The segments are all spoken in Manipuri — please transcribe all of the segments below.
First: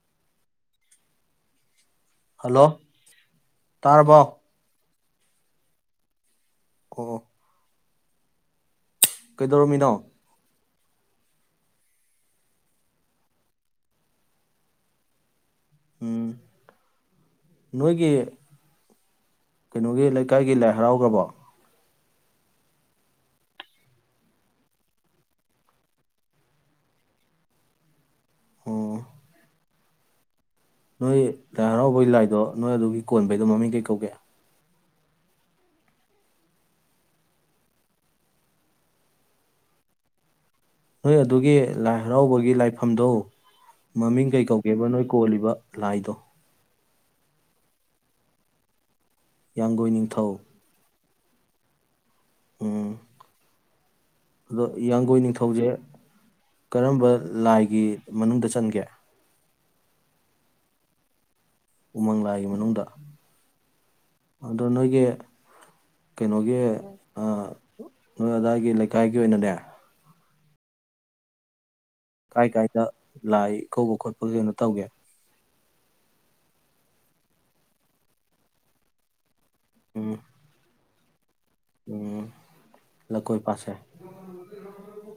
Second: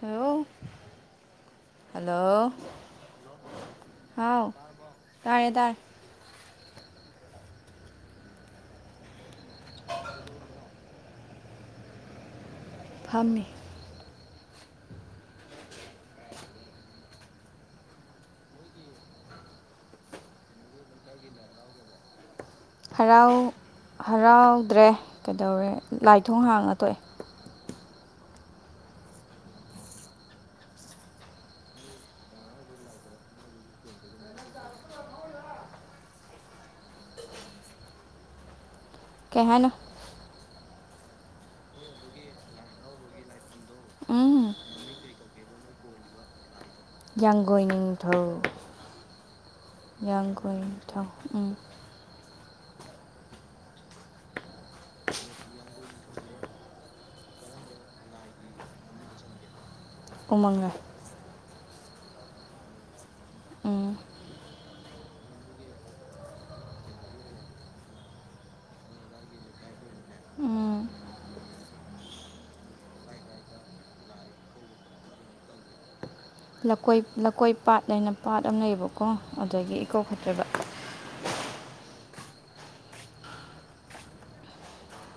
ꯍꯂꯣ ꯍꯜꯂꯣ ꯇꯥꯔꯕꯣ ꯇꯔꯦ ꯇꯔ ꯑꯣ ꯀꯩꯗꯧꯔꯝꯃꯤꯅꯣ ꯐꯝꯃꯤ ꯎꯝ ꯅꯣꯏꯒꯤ ꯀꯩꯅꯣꯒꯤ ꯂꯩꯀꯥꯏꯒꯤ ꯂꯥꯏ ꯍꯔꯥꯎꯈ꯭ꯔꯕꯣ ꯍꯔꯥꯎ ꯍꯔꯥꯎꯗ꯭ꯔꯦ ꯀꯩꯗꯧꯔꯦ ꯂꯥꯏꯊꯣꯡ ꯍꯥꯡꯉ ꯇꯣꯛꯑꯦ ꯑꯣ ꯅꯣꯏ ꯂꯥꯏ ꯍꯔꯥꯎꯕꯒꯤ ꯂꯥꯏꯗꯣ ꯅꯣꯏ ꯑꯗꯨꯒꯤ ꯀꯣꯟꯕꯩꯗꯣ ꯃꯃꯤꯡ ꯀꯩ ꯀꯧꯒꯦ ꯀꯍꯅ ꯅꯣꯏ ꯑꯗꯨꯒꯤ ꯂꯥꯏ ꯍꯔꯥꯎꯕꯒꯤ ꯂꯥꯏꯐꯝꯗꯣ ꯃꯃꯤꯡ ꯀꯩ ꯎꯝ ꯀꯧꯒꯦꯕ ꯅꯣꯏ ꯀꯣꯜꯂꯤꯕ ꯂꯥꯏꯗꯣ ꯌꯥꯡꯒꯣꯏꯅꯤꯡꯊꯧꯊꯧ ꯌꯥꯡꯒꯣꯏ ꯌꯥꯥꯡ ꯅꯤꯡꯊꯧ ꯀ ꯊꯥꯎ ꯎꯝ ꯎꯝ ꯑꯗꯣ ꯌꯥꯡꯒꯣꯏ ꯅꯤꯡꯊꯧꯁꯦ ꯀꯔꯝꯕ ꯂꯥꯏꯒꯤ ꯃꯅꯨꯡꯗ ꯆꯟꯒꯦ ꯎꯃꯉꯥ ꯎꯃꯪ ꯂꯥꯏꯒꯤ ꯃꯅꯨꯡꯗ ꯎꯝ ꯑꯗꯣ ꯅꯣꯏꯒꯤ ꯀꯩꯅꯣꯒꯤ ꯅꯣꯏ ꯑꯗꯥꯏꯒꯤ ꯂꯩꯀꯥꯏꯒꯤ ꯑꯣꯏꯅꯅꯦ ꯎꯝ ꯀꯥꯏ ꯀꯥꯏꯗ ꯂꯥꯏ ꯀꯧꯕ ꯈꯣꯠꯄ ꯑꯣꯏꯅꯣ ꯇꯧꯒꯦ ꯂꯀꯣꯏ ꯂꯀꯣꯏ ꯄꯥꯠ ꯍꯥꯏꯅ ꯄꯥꯠ ꯑꯃ ꯂꯩꯌꯦꯕꯀꯣ ꯑꯗꯒꯤ ꯏꯀꯣꯛ ꯎꯝ ꯈꯠꯇ꯭ꯔꯕ ꯎꯝ ꯂꯀꯣꯏ ꯄꯥꯠꯁꯦ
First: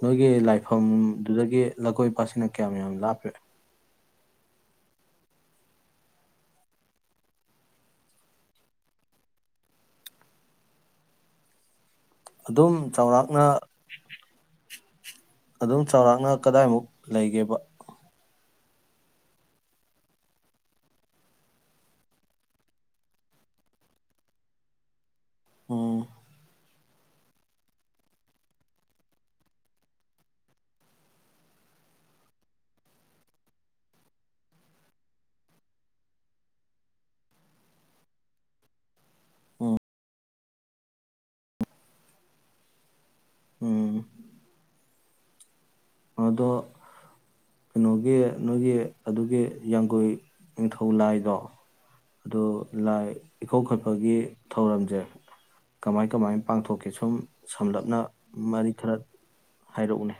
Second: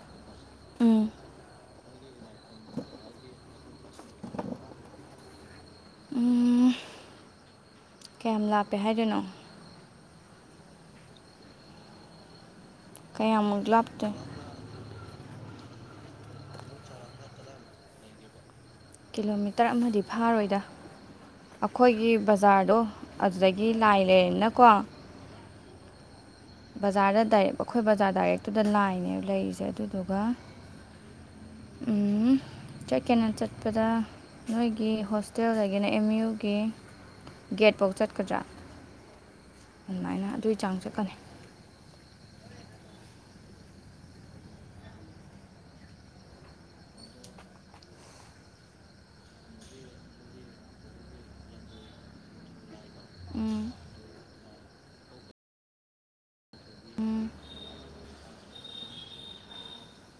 ꯅꯣꯏꯒꯤ ꯎꯝ ꯂꯥꯏꯐꯝꯗꯨꯗꯒꯤ ꯂꯀꯣꯏ ꯄꯥꯠꯁꯤꯅ ꯀꯌꯥꯝ ꯌꯥꯝ ꯂꯥꯞꯄꯤꯄꯦ ꯎꯝ ꯀꯌꯥꯝ ꯂꯥꯞꯄꯦ ꯍꯥꯏꯗꯣꯏꯅꯣ ꯑꯗꯨꯝ ꯆꯥꯎꯔꯥꯛꯅ ꯀꯌꯥꯃꯨꯛ ꯂꯥꯞꯇꯦ ꯑꯗꯨꯝ ꯆꯥꯎꯔꯥꯛꯅ ꯀꯗꯥꯏꯃꯨꯛ ꯂꯩꯒꯦꯕ ꯀꯤꯂꯣꯃꯤꯇꯔ ꯑꯃꯗꯤ ꯐꯥꯔꯣꯏꯗ ꯑꯩꯈꯣꯏꯒꯤ ꯕꯖꯥꯔꯗꯣ ꯑꯗꯨꯗꯒꯤ ꯂꯥꯏ ꯂꯩꯔꯦꯅꯀꯣ ꯎꯝ ꯕꯖꯥꯔꯗ ꯗꯥꯏꯔꯦꯛ ꯑꯩꯈꯣꯏ ꯕꯖꯥꯔ ꯗꯥꯏꯔꯦꯛꯇꯨꯗ ꯂꯥꯏꯅꯦꯕ ꯂꯩꯔꯤꯁꯦ ꯑꯗꯨꯗꯨꯒ ꯆꯠꯀꯦꯅ ꯆꯠꯄꯗ ꯅꯣꯏꯒꯤ ꯍꯣꯁꯇꯦꯜꯗꯒꯤꯅ ꯑꯦꯝ ꯌꯨꯒꯤ ꯒꯦꯠꯐꯧ ꯆꯠꯀꯗ꯭ꯔꯥ ꯎꯝ ꯑꯗꯨꯃꯥꯏꯅ ꯑꯗꯨ ꯆꯥꯡ ꯆꯛꯀꯅꯤ ꯎꯝ ꯑꯗꯣ ꯀꯩꯅꯣꯒꯤ ꯅꯣꯏꯒꯤ ꯑꯗꯨꯒꯤ ꯌꯥꯡꯒꯣꯏ ꯅꯤꯡꯊꯧ ꯂꯥꯏꯗꯣ ꯑꯗꯨ ꯂꯥꯏ ꯏꯈꯧ ꯎꯝ ꯈꯣꯠꯄꯒꯤ ꯊꯧꯔꯝꯁꯦ ꯀꯃꯥꯏ ꯀꯃꯥꯏꯅ ꯄꯥꯡꯊꯣꯛꯀꯦ ꯁꯨꯝ ꯎꯝ ꯁꯝꯂꯞꯅ ꯃꯔꯤ ꯈꯔ ꯍꯥꯏꯔꯛꯎꯅꯦ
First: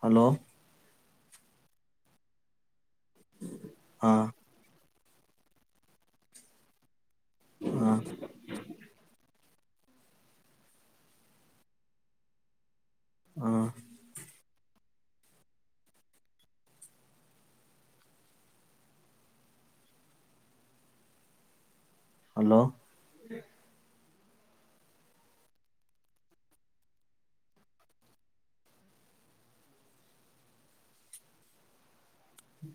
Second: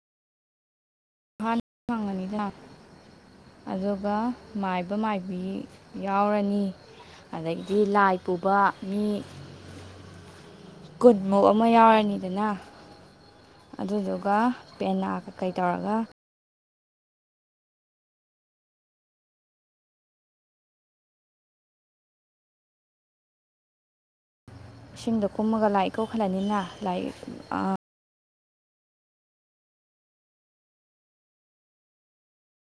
ꯍꯜꯂꯣ ꯑꯅꯤ ꯂꯥꯛ ꯑꯗꯨꯒ ꯑꯥ ꯃꯥꯏ ꯃꯥꯏꯕꯤ ꯌꯥꯎꯔꯅꯤ ꯑꯗꯩꯗꯤ ꯑꯥ ꯂꯥꯏ ꯄꯨꯕ ꯃꯤ ꯀꯨꯟꯃꯨꯛ ꯑꯃ ꯌꯥꯎꯔꯅꯤꯗꯅ ꯑꯥ ꯑꯗꯨꯗꯨꯒ ꯄꯦꯅꯥ ꯀ ꯀꯩ ꯇꯧꯔꯒ ꯍꯜꯂꯣ ꯏꯁꯤꯡꯗꯣ ꯀꯨꯝꯃꯒ ꯂꯥꯏ ꯀꯣꯛꯈꯠꯂꯅꯤꯅ ꯂꯥꯏ ꯎꯝ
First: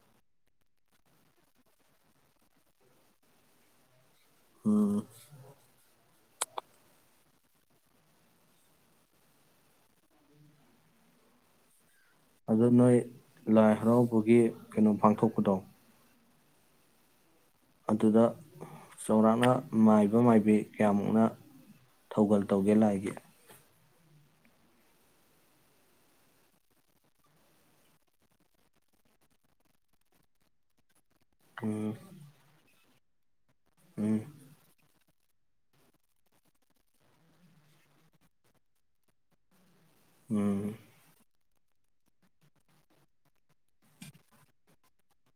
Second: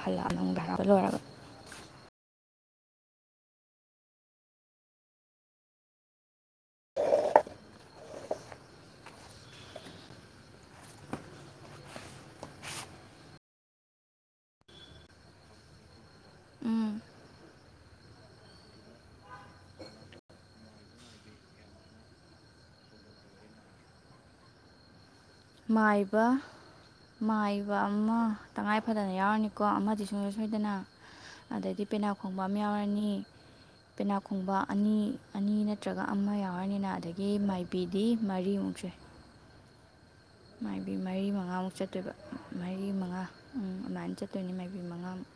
ꯍꯜꯂꯛ ꯅꯪ ꯚꯔꯥꯎꯒ ꯂꯣꯏꯔꯕꯣꯏ ꯑꯣ ꯑꯗꯨ ꯅꯣꯏ ꯂꯥꯏ ꯍꯔꯥꯎꯕꯒꯤ ꯀꯩꯅꯣ ꯄꯥꯡꯊꯣꯛꯄꯗꯣ ꯎꯝ ꯑꯗꯨꯗ ꯆꯥꯎꯔꯥꯛꯅ ꯃꯥꯏꯕ ꯃꯥꯏꯕꯤ ꯀꯌꯥꯃꯨꯛꯅ ꯊꯧꯒꯜ ꯇꯧꯒꯦ ꯂꯥꯏꯒꯤ ꯃꯥꯏꯕ ꯃꯥꯏꯕ ꯑꯃ ꯇꯉꯥꯏꯐꯗꯅ ꯌꯥꯎꯔꯅꯤꯀꯣ ꯑꯃꯗꯤ ꯁꯨꯡꯁꯣꯏ ꯁꯣꯏꯗꯅ ꯑꯗꯩꯗꯤ ꯎꯝ ꯄꯦꯅꯥ ꯈꯣꯡꯕ ꯑꯃ ꯌꯥꯎꯔ ꯑꯅꯤ ꯎꯝ ꯄꯦꯅꯥꯈꯣꯡꯕ ꯑꯅꯤ ꯑꯅꯤ ꯅꯠꯇ꯭ꯔꯒ ꯑꯃ ꯌꯥꯎꯔꯅꯤꯅ ꯑꯗꯒꯤ ꯃꯥꯏꯕꯤꯗꯤ ꯃꯔꯤꯃꯨꯛ ꯁꯦ ꯎꯝ ꯃꯥꯏꯕꯤ ꯃꯔꯤ ꯃꯉꯥꯃꯛ ꯆꯠꯇꯣꯏꯕ ꯃꯥꯏꯔꯤ ꯃꯉꯥꯝ ꯑꯗꯨꯃꯥꯏꯅ ꯆꯠꯇꯣꯏꯅꯤ ꯃꯥꯏꯕꯤ ꯃꯉꯥꯃꯨꯛ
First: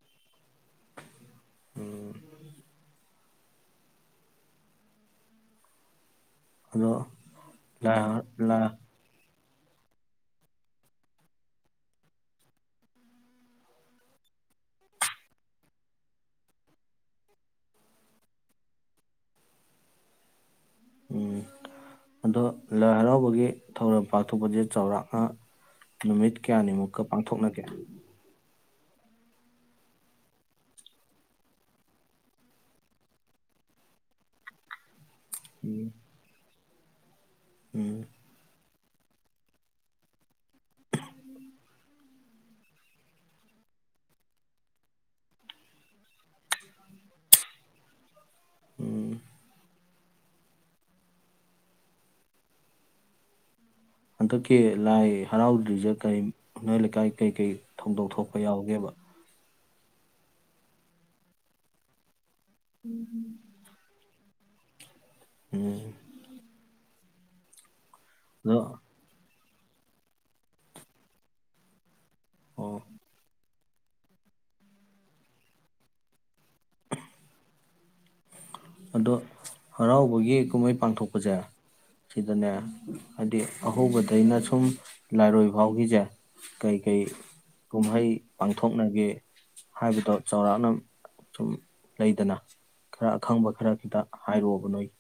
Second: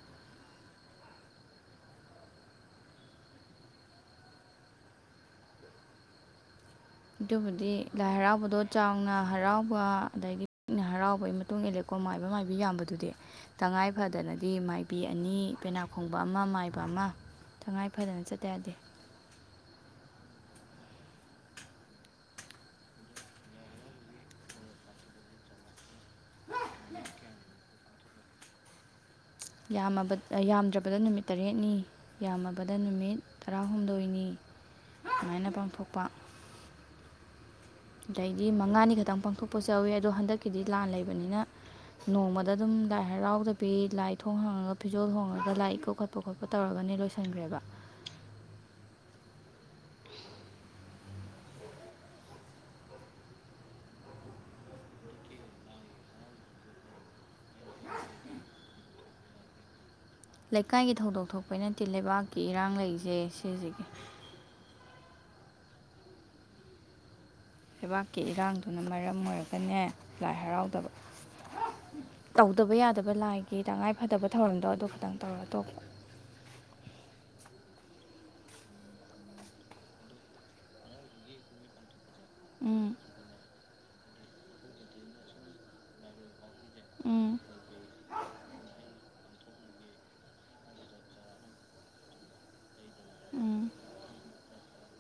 ꯎꯝ ꯑꯗꯣ ꯑꯗꯨꯕꯨꯗꯤ ꯂꯥꯏ ꯍꯔꯥꯎꯕꯗꯣ ꯆꯥꯎꯅ ꯍꯔꯥꯎꯕ ꯑꯗꯒꯤ ꯄꯤꯛꯅ ꯍꯔꯥꯎꯕꯒꯤ ꯃꯇꯨꯡ ꯏꯜꯂꯦꯀꯣ ꯃꯥꯏꯕ ꯃꯥꯏꯕꯤ ꯌꯥꯝꯕꯗꯨꯗꯤ ꯇꯉꯥꯏ ꯐꯗꯅꯗꯤ ꯃꯥꯏꯕꯤ ꯑꯅꯤ ꯄꯦꯅꯥ ꯈꯣꯡꯕ ꯑꯃ ꯃꯥꯏꯕ ꯑꯃ ꯇꯉꯥꯏ ꯐꯗꯅ ꯆꯠꯇ ꯌꯥꯗꯦ ꯎꯝ ꯑꯗꯣ ꯂꯥꯏ ꯍꯔꯥꯎꯕꯒꯤ ꯊꯧꯔꯝ ꯄꯥꯡꯊꯣꯛꯄꯁꯦ ꯆꯥꯎꯔꯥꯛꯅ ꯅꯨꯃꯤꯠ ꯀꯌꯥꯅꯤꯃꯨꯛꯀ ꯄꯥꯡꯊꯣꯛꯅꯒꯦ ꯌꯥꯝꯃꯕ ꯌꯥꯝꯗ꯭ꯔꯕꯗ ꯅꯨꯃꯤꯠ ꯇꯔꯦꯠꯅꯤ ꯌꯥꯝꯃꯕꯗ ꯅꯨꯃꯤꯠ ꯇꯔꯥꯍꯨꯝꯗꯣꯏꯅꯤ ꯁꯨꯃꯥꯏꯅ ꯄꯥꯡꯊꯣꯛꯄ ꯎꯝ ꯂꯩꯗꯤ ꯃꯉꯥꯅꯤ ꯈꯤꯇꯪ ꯄꯥꯡꯊꯣꯛꯄꯁꯨꯎꯋꯤ ꯑꯗꯣ ꯍꯟꯗꯛꯀꯤꯗꯤ ꯂꯥꯟ ꯂꯩꯕꯅꯤꯅ ꯅꯣꯡꯃꯗ ꯑꯗꯨꯝ ꯂꯥꯏ ꯍꯔꯥꯎꯗꯕꯤ ꯂꯥꯏ ꯊꯣꯡ ꯍꯥꯡꯉꯒ ꯐꯤꯖꯣꯜ ꯍꯣꯡꯉꯒ ꯂꯥꯏ ꯏꯀꯨ ꯈꯣꯠꯄ ꯈꯣꯠꯄ ꯇꯧꯔꯒꯅꯦ ꯂꯣꯏꯁꯤꯟꯈ꯭ꯔꯦꯕ ꯎꯝ ꯍꯟꯗꯛꯀꯤ ꯂꯥꯏ ꯍꯔꯥꯎꯗ꯭ꯔꯤꯁꯦ ꯀꯔꯤ ꯅꯏ ꯂꯩꯀꯥꯏ ꯀꯩꯀꯩ ꯊꯧꯗꯣꯛ ꯊꯣꯛꯄ ꯌꯥꯎꯒꯦꯕ ꯂꯩꯀꯥꯏꯒꯤ ꯊꯧꯗꯣꯛ ꯊꯣꯛꯄ ꯅꯠꯇꯦ ꯂꯩꯕꯥꯛ ꯀꯤ ꯏꯔꯥꯡ ꯂꯩꯁꯦ ꯁꯤꯁꯤꯒꯤ ꯎꯝ ꯂꯩꯕꯥꯛꯀꯤ ꯑꯗꯣ ꯏꯔꯥꯡꯗꯨꯅ ꯃꯔꯝ ꯑꯣꯏꯔꯒ ꯅꯦ ꯂꯥꯏ ꯍꯔꯥꯎꯗꯕ ꯇꯧꯗꯕ ꯑꯣ ꯌꯥꯗꯕ ꯂꯥꯏ ꯒꯤ ꯇꯉꯥꯏꯐꯗꯕ ꯊꯧꯔꯝꯗꯣ ꯑꯗꯨ ꯈꯇꯪ ꯇꯧꯔ ꯇꯣꯛꯄ ꯑꯗꯣ ꯍꯔꯥꯎꯕꯒꯤ ꯀꯨꯝꯍꯩ ꯄꯥꯡꯊꯣꯛꯄꯁꯦ ꯁꯤꯗꯅ ꯎꯝ ꯍꯥꯏ ꯑꯍꯧꯕꯗ ꯑꯩꯅ ꯁꯨꯝ ꯂꯥꯏꯔꯣꯏ ꯐꯥꯎꯈꯤꯁꯦ ꯀꯩꯀꯩ ꯎꯝ ꯀꯨꯝꯍꯩ ꯄꯥꯡꯊꯣꯛꯅꯒꯦ ꯍꯥꯏꯕꯗꯣ ꯆꯥꯎꯔꯥꯛꯅ ꯁꯨꯝ ꯂꯩꯗꯅ ꯈꯔ ꯈꯪꯕ ꯎꯝ ꯈꯔ ꯇ ꯍꯥꯏꯔꯛꯑꯣꯕ ꯅꯣꯏ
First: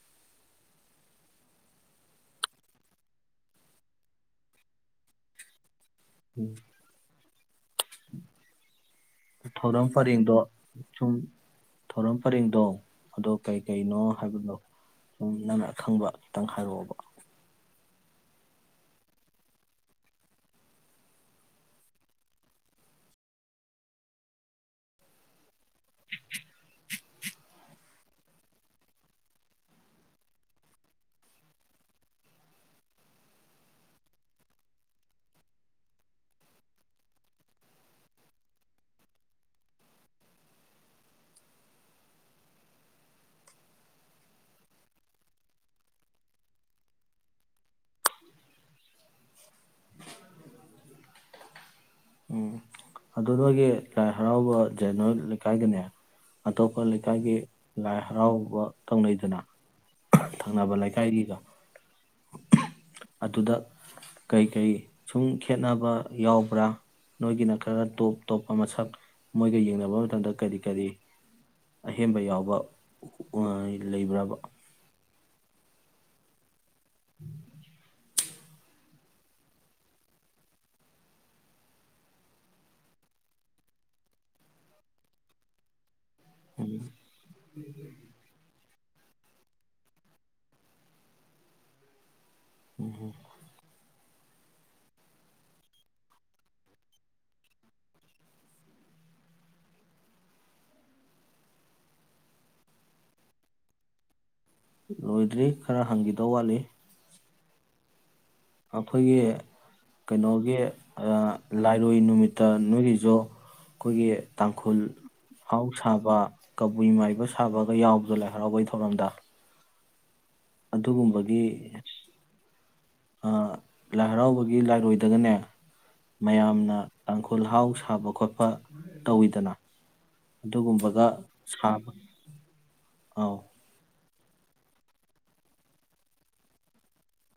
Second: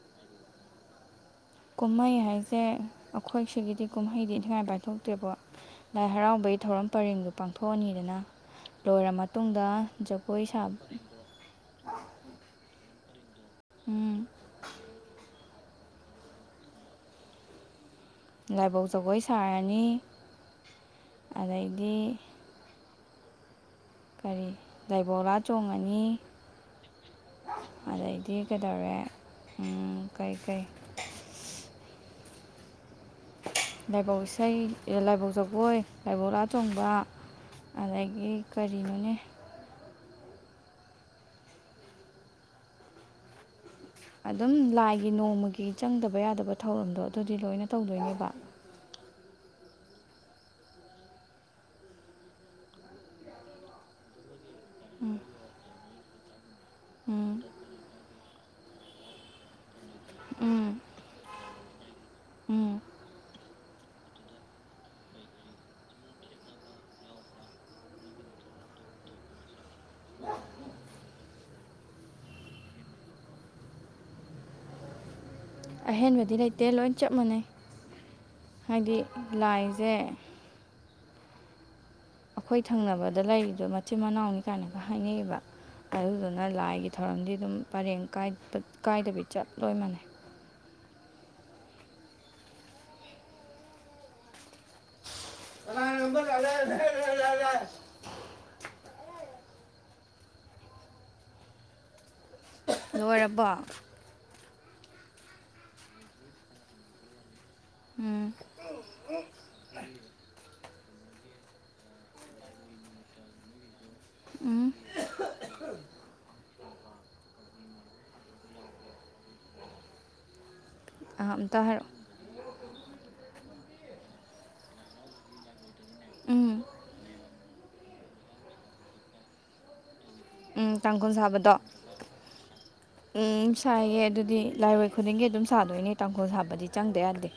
ꯀꯨꯝꯍꯩ ꯍꯥꯏꯁꯦ ꯑꯩꯈꯣꯏ ꯁꯤꯒꯤꯗꯤ ꯀꯨꯝꯍꯩꯗꯤ ꯊꯉꯥꯏ ꯄꯥꯏꯊꯣꯛꯇ꯭ꯔꯦꯕ ꯂꯥꯏ ꯍꯔꯥꯎꯕꯒꯤ ꯊꯧꯔꯝ ꯄꯔꯤꯡꯗꯨ ꯄꯥꯡꯊꯣꯛꯑꯅꯤꯗꯅ ꯂꯣꯏꯔ ꯃꯇꯨꯡꯗ ꯊꯧꯔꯝ ꯄꯔꯦꯡꯗꯣ ꯖꯒꯣꯏ ꯁꯥꯕ ꯁꯨꯝ ꯊꯧꯔꯝ ꯄꯔꯦꯡꯗꯣ ꯑꯗꯣ ꯀꯩ ꯀꯩꯅꯣ ꯎꯝ ꯍꯥꯏꯕꯗꯣ ꯁꯨꯝꯪꯛ ꯈꯪꯕ ꯈꯤꯇꯪ ꯍꯥꯏꯔꯛꯑꯣꯕ ꯂꯥꯏꯕꯧ ꯖꯒꯣꯏ ꯁꯥꯔꯅꯤ ꯑꯗꯩꯗꯤ ꯀꯔꯤ ꯂꯥꯏꯕꯧꯂꯥ ꯆꯣꯡꯉꯅꯤ ꯑꯗꯩꯗꯤ ꯀꯩꯗꯧꯔꯦ ꯀꯩꯀꯩ ꯂꯥꯏꯕꯧ ꯏꯁꯩ ꯂꯥꯏꯕꯧ ꯖꯒꯣꯏ ꯂꯥꯏꯕꯧ ꯂꯥ ꯆꯣꯡꯕ ꯑꯗꯒꯤ ꯀꯔꯤꯅꯣꯅꯦ ꯑꯗꯨꯝ ꯂꯥꯏꯒꯤ ꯅꯣꯡꯃꯒꯤ ꯆꯪꯗꯕ ꯌꯥꯗꯕ ꯊꯧꯔꯝꯗꯣ ꯑꯗꯨꯗꯤ ꯂꯣꯏꯅ ꯇꯧꯗꯣꯏꯅꯦꯕ ꯎꯝ ꯑꯗꯨ ꯅꯣꯏꯒꯤ ꯂꯥꯏ ꯍꯔꯥꯎꯕ ꯖꯅ ꯎꯝ ꯀꯥꯏ ꯀꯅꯤ ꯑꯇꯣꯞꯄ ꯎꯝ ꯂꯩꯀꯥꯏꯒꯤ ꯂꯥꯏ ꯍꯔꯥꯎ ꯐ ꯀꯧꯅꯩꯗꯅ ꯊꯪꯅꯕ ꯎꯝ ꯂꯩꯀꯥꯏꯒꯤꯒ ꯎꯝ ꯑꯗꯨꯗ ꯀꯩꯀꯩ ꯁꯨꯝ ꯈꯦꯅꯕ ꯌꯥꯎꯕ꯭ꯔꯥ ꯅꯣꯏꯒꯤꯅ ꯈꯔ ꯇꯣꯞ ꯇꯣꯞꯄ ꯃꯁꯛ ꯃꯣꯏꯒ ꯌꯦꯡꯅꯕ ꯃꯇꯝꯗ ꯀꯔꯤ ꯀꯔꯤ ꯑꯍꯦꯟꯕ ꯌꯥꯎꯕ ꯂꯩꯕ꯭ꯔꯕ ꯑꯍꯦꯟꯕꯗꯤ ꯂꯩꯇꯦ ꯗꯦ ꯂꯣꯏ ꯆꯞ ꯃꯥꯟꯅꯩ ꯍꯥꯏꯗꯤ ꯂꯥꯏꯁꯦ ꯑꯩꯈꯣꯏ ꯊꯪꯅꯕꯗ ꯂꯩꯔꯤꯗꯣ ꯃꯆꯤꯟ ꯃꯅꯥꯎꯅꯤ ꯀꯥꯏꯅꯒ ꯍꯥꯏꯅꯩꯑꯌꯦꯕ ꯑꯗꯨꯗꯨꯅ ꯂꯥꯏꯒꯤ ꯊꯧꯔꯝꯗꯤ ꯑꯗꯨꯝ ꯄꯔꯦꯡ ꯀꯥꯏꯄ ꯀꯥꯏꯗꯕꯤ ꯆꯠ ꯂꯣꯏ ꯃꯥꯟꯅꯩ ꯎꯝꯍꯝ ꯂꯣꯏꯔꯕꯣ ꯂꯣꯏꯗ꯭ꯔꯤ ꯈꯔ ꯍꯪꯈꯤꯗꯧ ꯋꯥꯠꯂꯤ ꯎꯝ ꯑꯩꯈꯣꯏꯒꯤ ꯀꯩꯅꯣꯒꯤ ꯂꯥꯏꯔꯣꯏ ꯅꯨꯃꯤꯠꯇ ꯅꯣꯏꯒꯤꯁꯨ ꯑꯩꯈꯣꯏꯒꯤ ꯎꯝ ꯇꯥꯡꯈꯨꯜ ꯍꯥꯎ ꯁꯥꯕ ꯀꯕꯨꯏ ꯃꯥꯏꯕ ꯁꯥꯕꯒ ꯌꯥꯎꯕꯗꯣ ꯂꯥꯏ ꯍꯔꯥꯎꯕꯒꯤ ꯊꯧꯔꯝꯗ ꯑꯥ ꯑꯗꯨꯒꯨꯝꯕꯒꯤ ꯑꯝꯇ ꯍꯥꯏꯔꯛꯑꯣ ꯂꯥꯏ ꯍꯔꯥꯎꯕꯒꯤ ꯂꯥꯏꯔꯣꯏꯗꯒꯅꯦ ꯎꯝ ꯃꯌꯥꯝꯅ ꯇꯥꯡꯈꯨꯜ ꯍꯥꯎ ꯁꯥꯕ ꯈꯣꯠꯄ ꯇꯧꯋꯤꯗꯅ ꯎꯝ ꯑꯗꯨꯒꯨꯝꯕꯒ ꯀꯥꯡꯥꯡꯈꯨꯜ ꯁꯥꯕꯗꯣ ꯁꯥꯕ ꯑꯥꯎ ꯎꯝ ꯁꯥꯏꯌꯦ ꯑꯗꯨ ꯑꯗꯨ ꯂꯥꯏꯔꯣꯏ ꯈꯨꯗꯤꯡꯒꯤ ꯑꯗꯨꯝ ꯁꯥꯗꯣꯏꯅꯦ ꯇꯥꯡꯈꯣꯜ ꯁꯥꯕꯗꯤ ꯆꯪꯗ ꯌꯥꯗꯦ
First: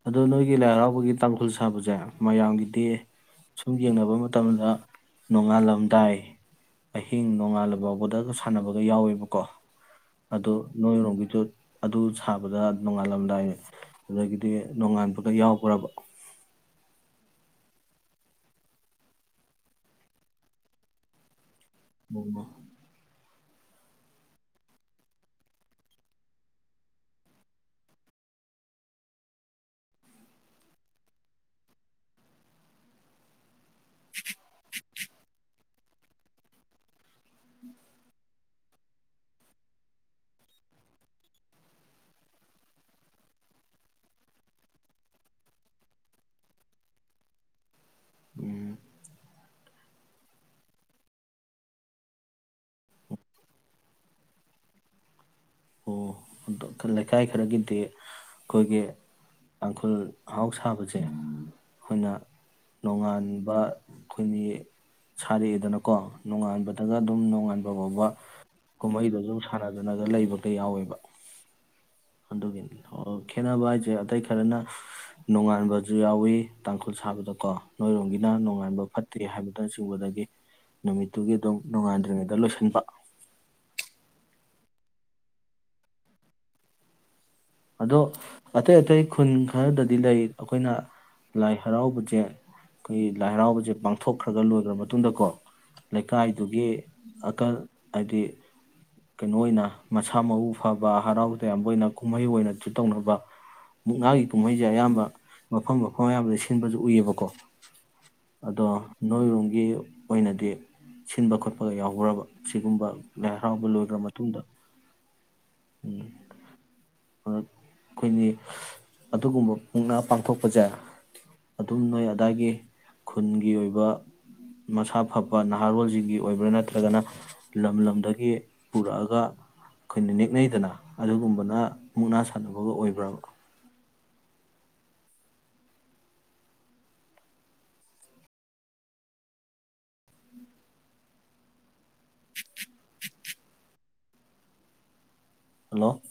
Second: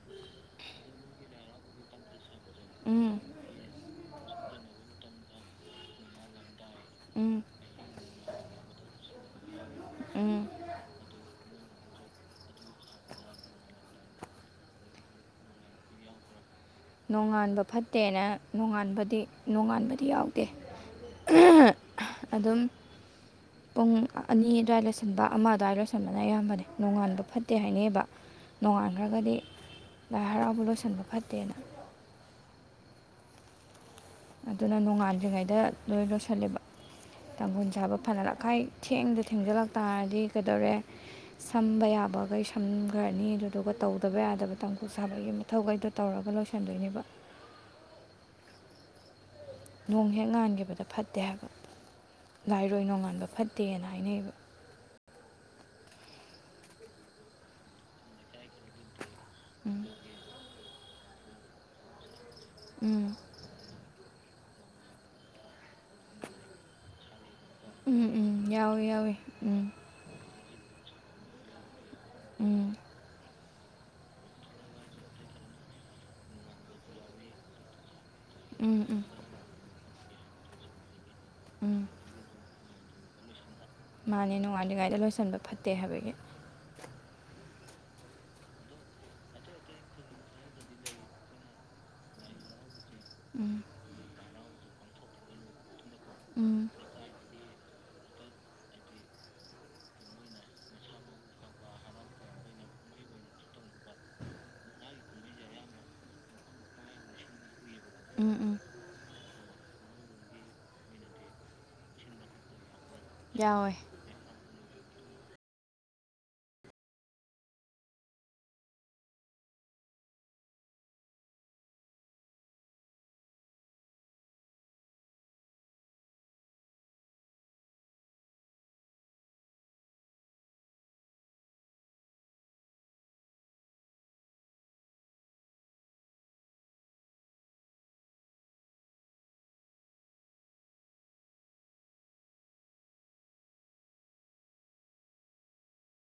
ꯎꯝ ꯑꯗꯣ ꯅꯣꯏꯒꯤ ꯂꯥꯏ ꯍꯔꯥꯎꯕꯒꯤ ꯇꯥꯡꯈꯨꯜ ꯁꯥꯕꯁꯦ ꯃꯌꯥꯝꯒꯤꯗꯤ ꯎꯝ ꯁꯨꯝ ꯌꯦꯡꯅꯕ ꯃꯇꯝꯗ ꯅꯣꯡꯉꯥꯜꯂꯝꯗꯥꯏ ꯑꯍꯤꯡ ꯎꯝ ꯅꯣꯡꯉꯥꯜꯂꯐꯥꯎꯕꯗ ꯁꯥꯟꯅꯕꯒ ꯌꯥꯎꯋꯦꯕꯀꯣ ꯎꯝ ꯑꯗꯣ ꯅꯣꯏꯔꯣꯝꯒꯤꯁꯨ ꯑꯗꯨ ꯁꯥꯕꯗ ꯅꯣꯡꯉꯥꯜꯂꯝꯗꯥꯏ ꯑꯗꯒꯤꯗꯤ ꯅꯣꯡꯉꯥꯟꯕꯒ ꯌꯥꯎꯈ꯭ꯔꯕ ꯅꯣꯡꯉꯥꯟꯕ ꯐꯠꯇꯦꯅ ꯅꯣꯡꯉꯥꯟꯕꯗꯤ ꯅꯣꯡꯉꯥꯟꯕꯗꯤ ꯌꯥꯎꯗꯦ ꯃꯧꯃ ꯑꯗꯨꯝ ꯄꯨꯡ ꯑꯅꯤ ꯑꯗꯨꯋꯥꯏ ꯂꯣꯏꯁꯤꯟꯕ ꯑꯃ ꯑꯗꯨꯋꯥꯏ ꯂꯣꯏꯁꯤꯟꯕꯅ ꯑꯌꯥꯝꯕꯅꯦ ꯅꯣꯡꯉꯥꯟꯕ ꯐꯠꯇꯦ ꯍꯥꯏꯅꯩꯑꯕ ꯅꯣꯡꯉꯥꯟꯈ꯭ꯔꯒꯗꯤ ꯂꯥꯏ ꯍꯔꯥꯎꯕ ꯂꯣꯏꯁꯤꯟꯕ ꯐꯠꯇꯦꯅ ꯑꯗꯨꯅ ꯅꯣꯡꯉꯥꯟꯗ꯭ꯔꯤꯉꯩꯗ ꯂꯣꯏ ꯂꯣꯏꯁꯤꯜꯂꯦꯕ ꯇꯥꯡꯈꯨꯜ ꯁꯥꯕ ꯐꯅꯅꯈꯥꯏ ꯊꯦꯡꯗ ꯊꯦꯡꯖꯤꯜꯂꯛ ꯇꯥꯔꯗꯤ ꯀꯩꯗꯧꯔꯦ ꯁꯝꯕ ꯌꯥꯕꯈꯩ ꯁꯝꯈ꯭ꯔꯅꯤ ꯑꯗꯨꯗꯨꯒ ꯇꯧꯗꯕ ꯌꯥꯗꯕ ꯇꯥꯡꯈꯨꯜ ꯁꯥꯕꯒꯤ ꯃꯊꯧꯈꯩꯗꯣ ꯇꯧꯔꯒ ꯂꯣꯏꯁꯤꯟꯗꯣꯏꯅꯦꯕ ꯎꯝ ꯅꯣꯡ ꯍꯦꯛ ꯉꯥꯟꯈꯤꯕꯗ ꯐꯠꯇꯦ ꯍꯥꯏꯕ ꯂꯥꯏꯔꯣꯏ ꯅꯣꯡꯉꯥꯟꯕ ꯐꯠꯇꯦꯅ ꯍꯥꯏꯅꯩꯕ ꯑꯣ ꯑ ꯂꯩꯀꯥꯏ ꯈꯔꯒꯤꯗꯤ ꯑꯩꯈꯣꯏꯒꯤ ꯇꯥꯡꯈꯨꯜ ꯑꯥꯎ ꯁꯥꯕꯁꯦ ꯍꯅ ꯎꯝ ꯅꯣꯡꯉꯥꯟꯕ ꯑꯩꯈꯣꯏꯒꯤ ꯁꯥꯔꯛꯑꯦꯗꯅꯀꯣ ꯅꯣꯡꯉꯥꯟꯕꯗꯒ ꯑꯗꯨꯝ ꯅꯣꯡꯉꯥ ꯕ ꯎꯝ ꯎꯝ ꯌꯥꯎꯋꯤ ꯌꯥꯎꯋꯤ ꯀꯨꯝꯍꯩꯗꯁꯨ ꯎꯝ ꯁꯥꯟꯅꯗꯅ ꯂꯩꯕ ꯈ ꯌꯥꯎꯋꯦꯕ ꯎꯝ ꯦ ꯈꯦꯠꯅꯕ ꯍꯥꯏꯁꯦ ꯑꯇꯩ ꯈꯔꯅ ꯅꯣꯡꯉꯥꯟꯕꯁꯨ ꯌꯥꯎꯋꯤ ꯇꯥꯡꯈꯨꯜ ꯁꯥꯕꯗꯀꯣ ꯅꯣꯏꯔꯣꯝꯒꯤ ꯎꯝ ꯅꯨꯡꯉꯥꯏꯕ ꯎꯝ ꯐꯠꯇꯦ ꯍꯥꯏꯕꯗ ꯦ ꯅꯃꯤ ꯑꯗꯨꯒꯤ ꯑꯗꯨꯝ ꯎꯝ ꯅꯨꯡꯉꯥꯟꯗ꯭ꯔꯤꯉꯩꯗ ꯂꯣꯏꯁꯤꯟꯕ ꯃꯥꯅꯦ ꯣꯡꯉꯥꯜꯂꯤ ꯒꯥꯥꯏꯗ ꯂꯣꯏꯁꯤꯟꯕ ꯐꯠꯇꯦ ꯍꯥꯏꯕꯒꯤ ꯑꯗꯣ ꯑꯇꯩ ꯑꯇꯩ ꯈꯨꯟ ꯈꯔꯗꯗꯤ ꯂꯩ ꯑꯩꯈꯣꯏꯅ ꯂꯥꯏ ꯍꯔꯥꯎꯕꯁꯦ ꯑꯩꯈꯣꯏꯒꯤ ꯂꯥꯏ ꯎꯝ ꯍꯔꯥꯎꯕꯁꯦ ꯄꯥꯡꯊꯣꯛ ꯈꯔ ꯈꯔ ꯂꯣꯏꯈ꯭ꯔ ꯃꯇꯨꯡꯗꯀꯣ ꯂꯩꯀꯥꯏꯗꯨꯒꯤ ꯎꯝ ꯑꯀꯜ ꯍꯥꯏꯗꯤ ꯀꯩꯅꯣ ꯑꯣꯏꯅ ꯃꯁꯥ ꯃꯎ ꯐꯕ ꯍꯔꯥꯎ ꯇꯌꯥꯝꯕ ꯑꯣꯏꯅ ꯀꯨꯝꯍꯩ ꯑꯣꯏꯅ ꯨ ꯇꯧꯅꯕ ꯃꯨꯛꯅꯥꯒꯤ ꯀꯨꯝꯍꯩꯁꯦ ꯑꯌꯥꯝꯕ ꯃꯐꯝ ꯃꯐꯝ ꯑꯌꯥꯝꯕꯗ ꯁꯤꯟꯕꯁꯨ ꯎꯏꯌꯦꯕꯀꯣ ꯎꯝ ꯎꯝ ꯑꯗꯣ ꯅꯣꯏꯔꯨꯝꯒꯤ ꯑꯣꯏꯅꯗꯤ ꯁꯤꯟꯕ ꯈꯣꯠꯄꯒ ꯌꯥꯎꯈ꯭ꯔꯕ ꯁꯤꯒꯨꯝꯕ ꯂꯥꯏ ꯍꯔꯥꯎꯕ ꯌꯥꯎꯋꯦ ꯂꯣꯏꯈ꯭ꯔ ꯃꯇꯨꯡꯗ ꯎꯝ ꯑꯩꯈꯣꯏꯒꯤ ꯑꯗꯨꯒꯨꯝꯕ ꯃꯨꯛꯅꯥ ꯄꯥꯡꯊꯣꯛꯄꯁꯦ ꯑꯗꯨꯝ ꯅꯣꯏ ꯑꯗꯥꯏꯒꯤ ꯈꯨꯟꯒꯤ ꯑꯣꯏꯕ ꯃꯁꯥ ꯐꯕ ꯅꯍꯥꯔꯣꯜꯁꯤꯡꯒꯤ ꯑꯣꯏꯕ꯭ꯔꯥ ꯅꯠꯇ꯭ꯔꯒꯅ ꯂꯝ ꯂꯝꯗꯒꯤ ꯄꯨꯔꯛꯑꯒ ꯑꯩꯈꯣꯏꯅ ꯅꯤꯦꯛ ꯇꯤꯅꯩꯗꯅ ꯑꯗꯨꯒꯨꯝꯕꯅ ꯃꯨꯛꯅꯥ ꯁꯥꯟꯅꯕꯒ ꯑꯣꯏꯕ꯭ꯔꯕ ꯍꯜꯂꯣ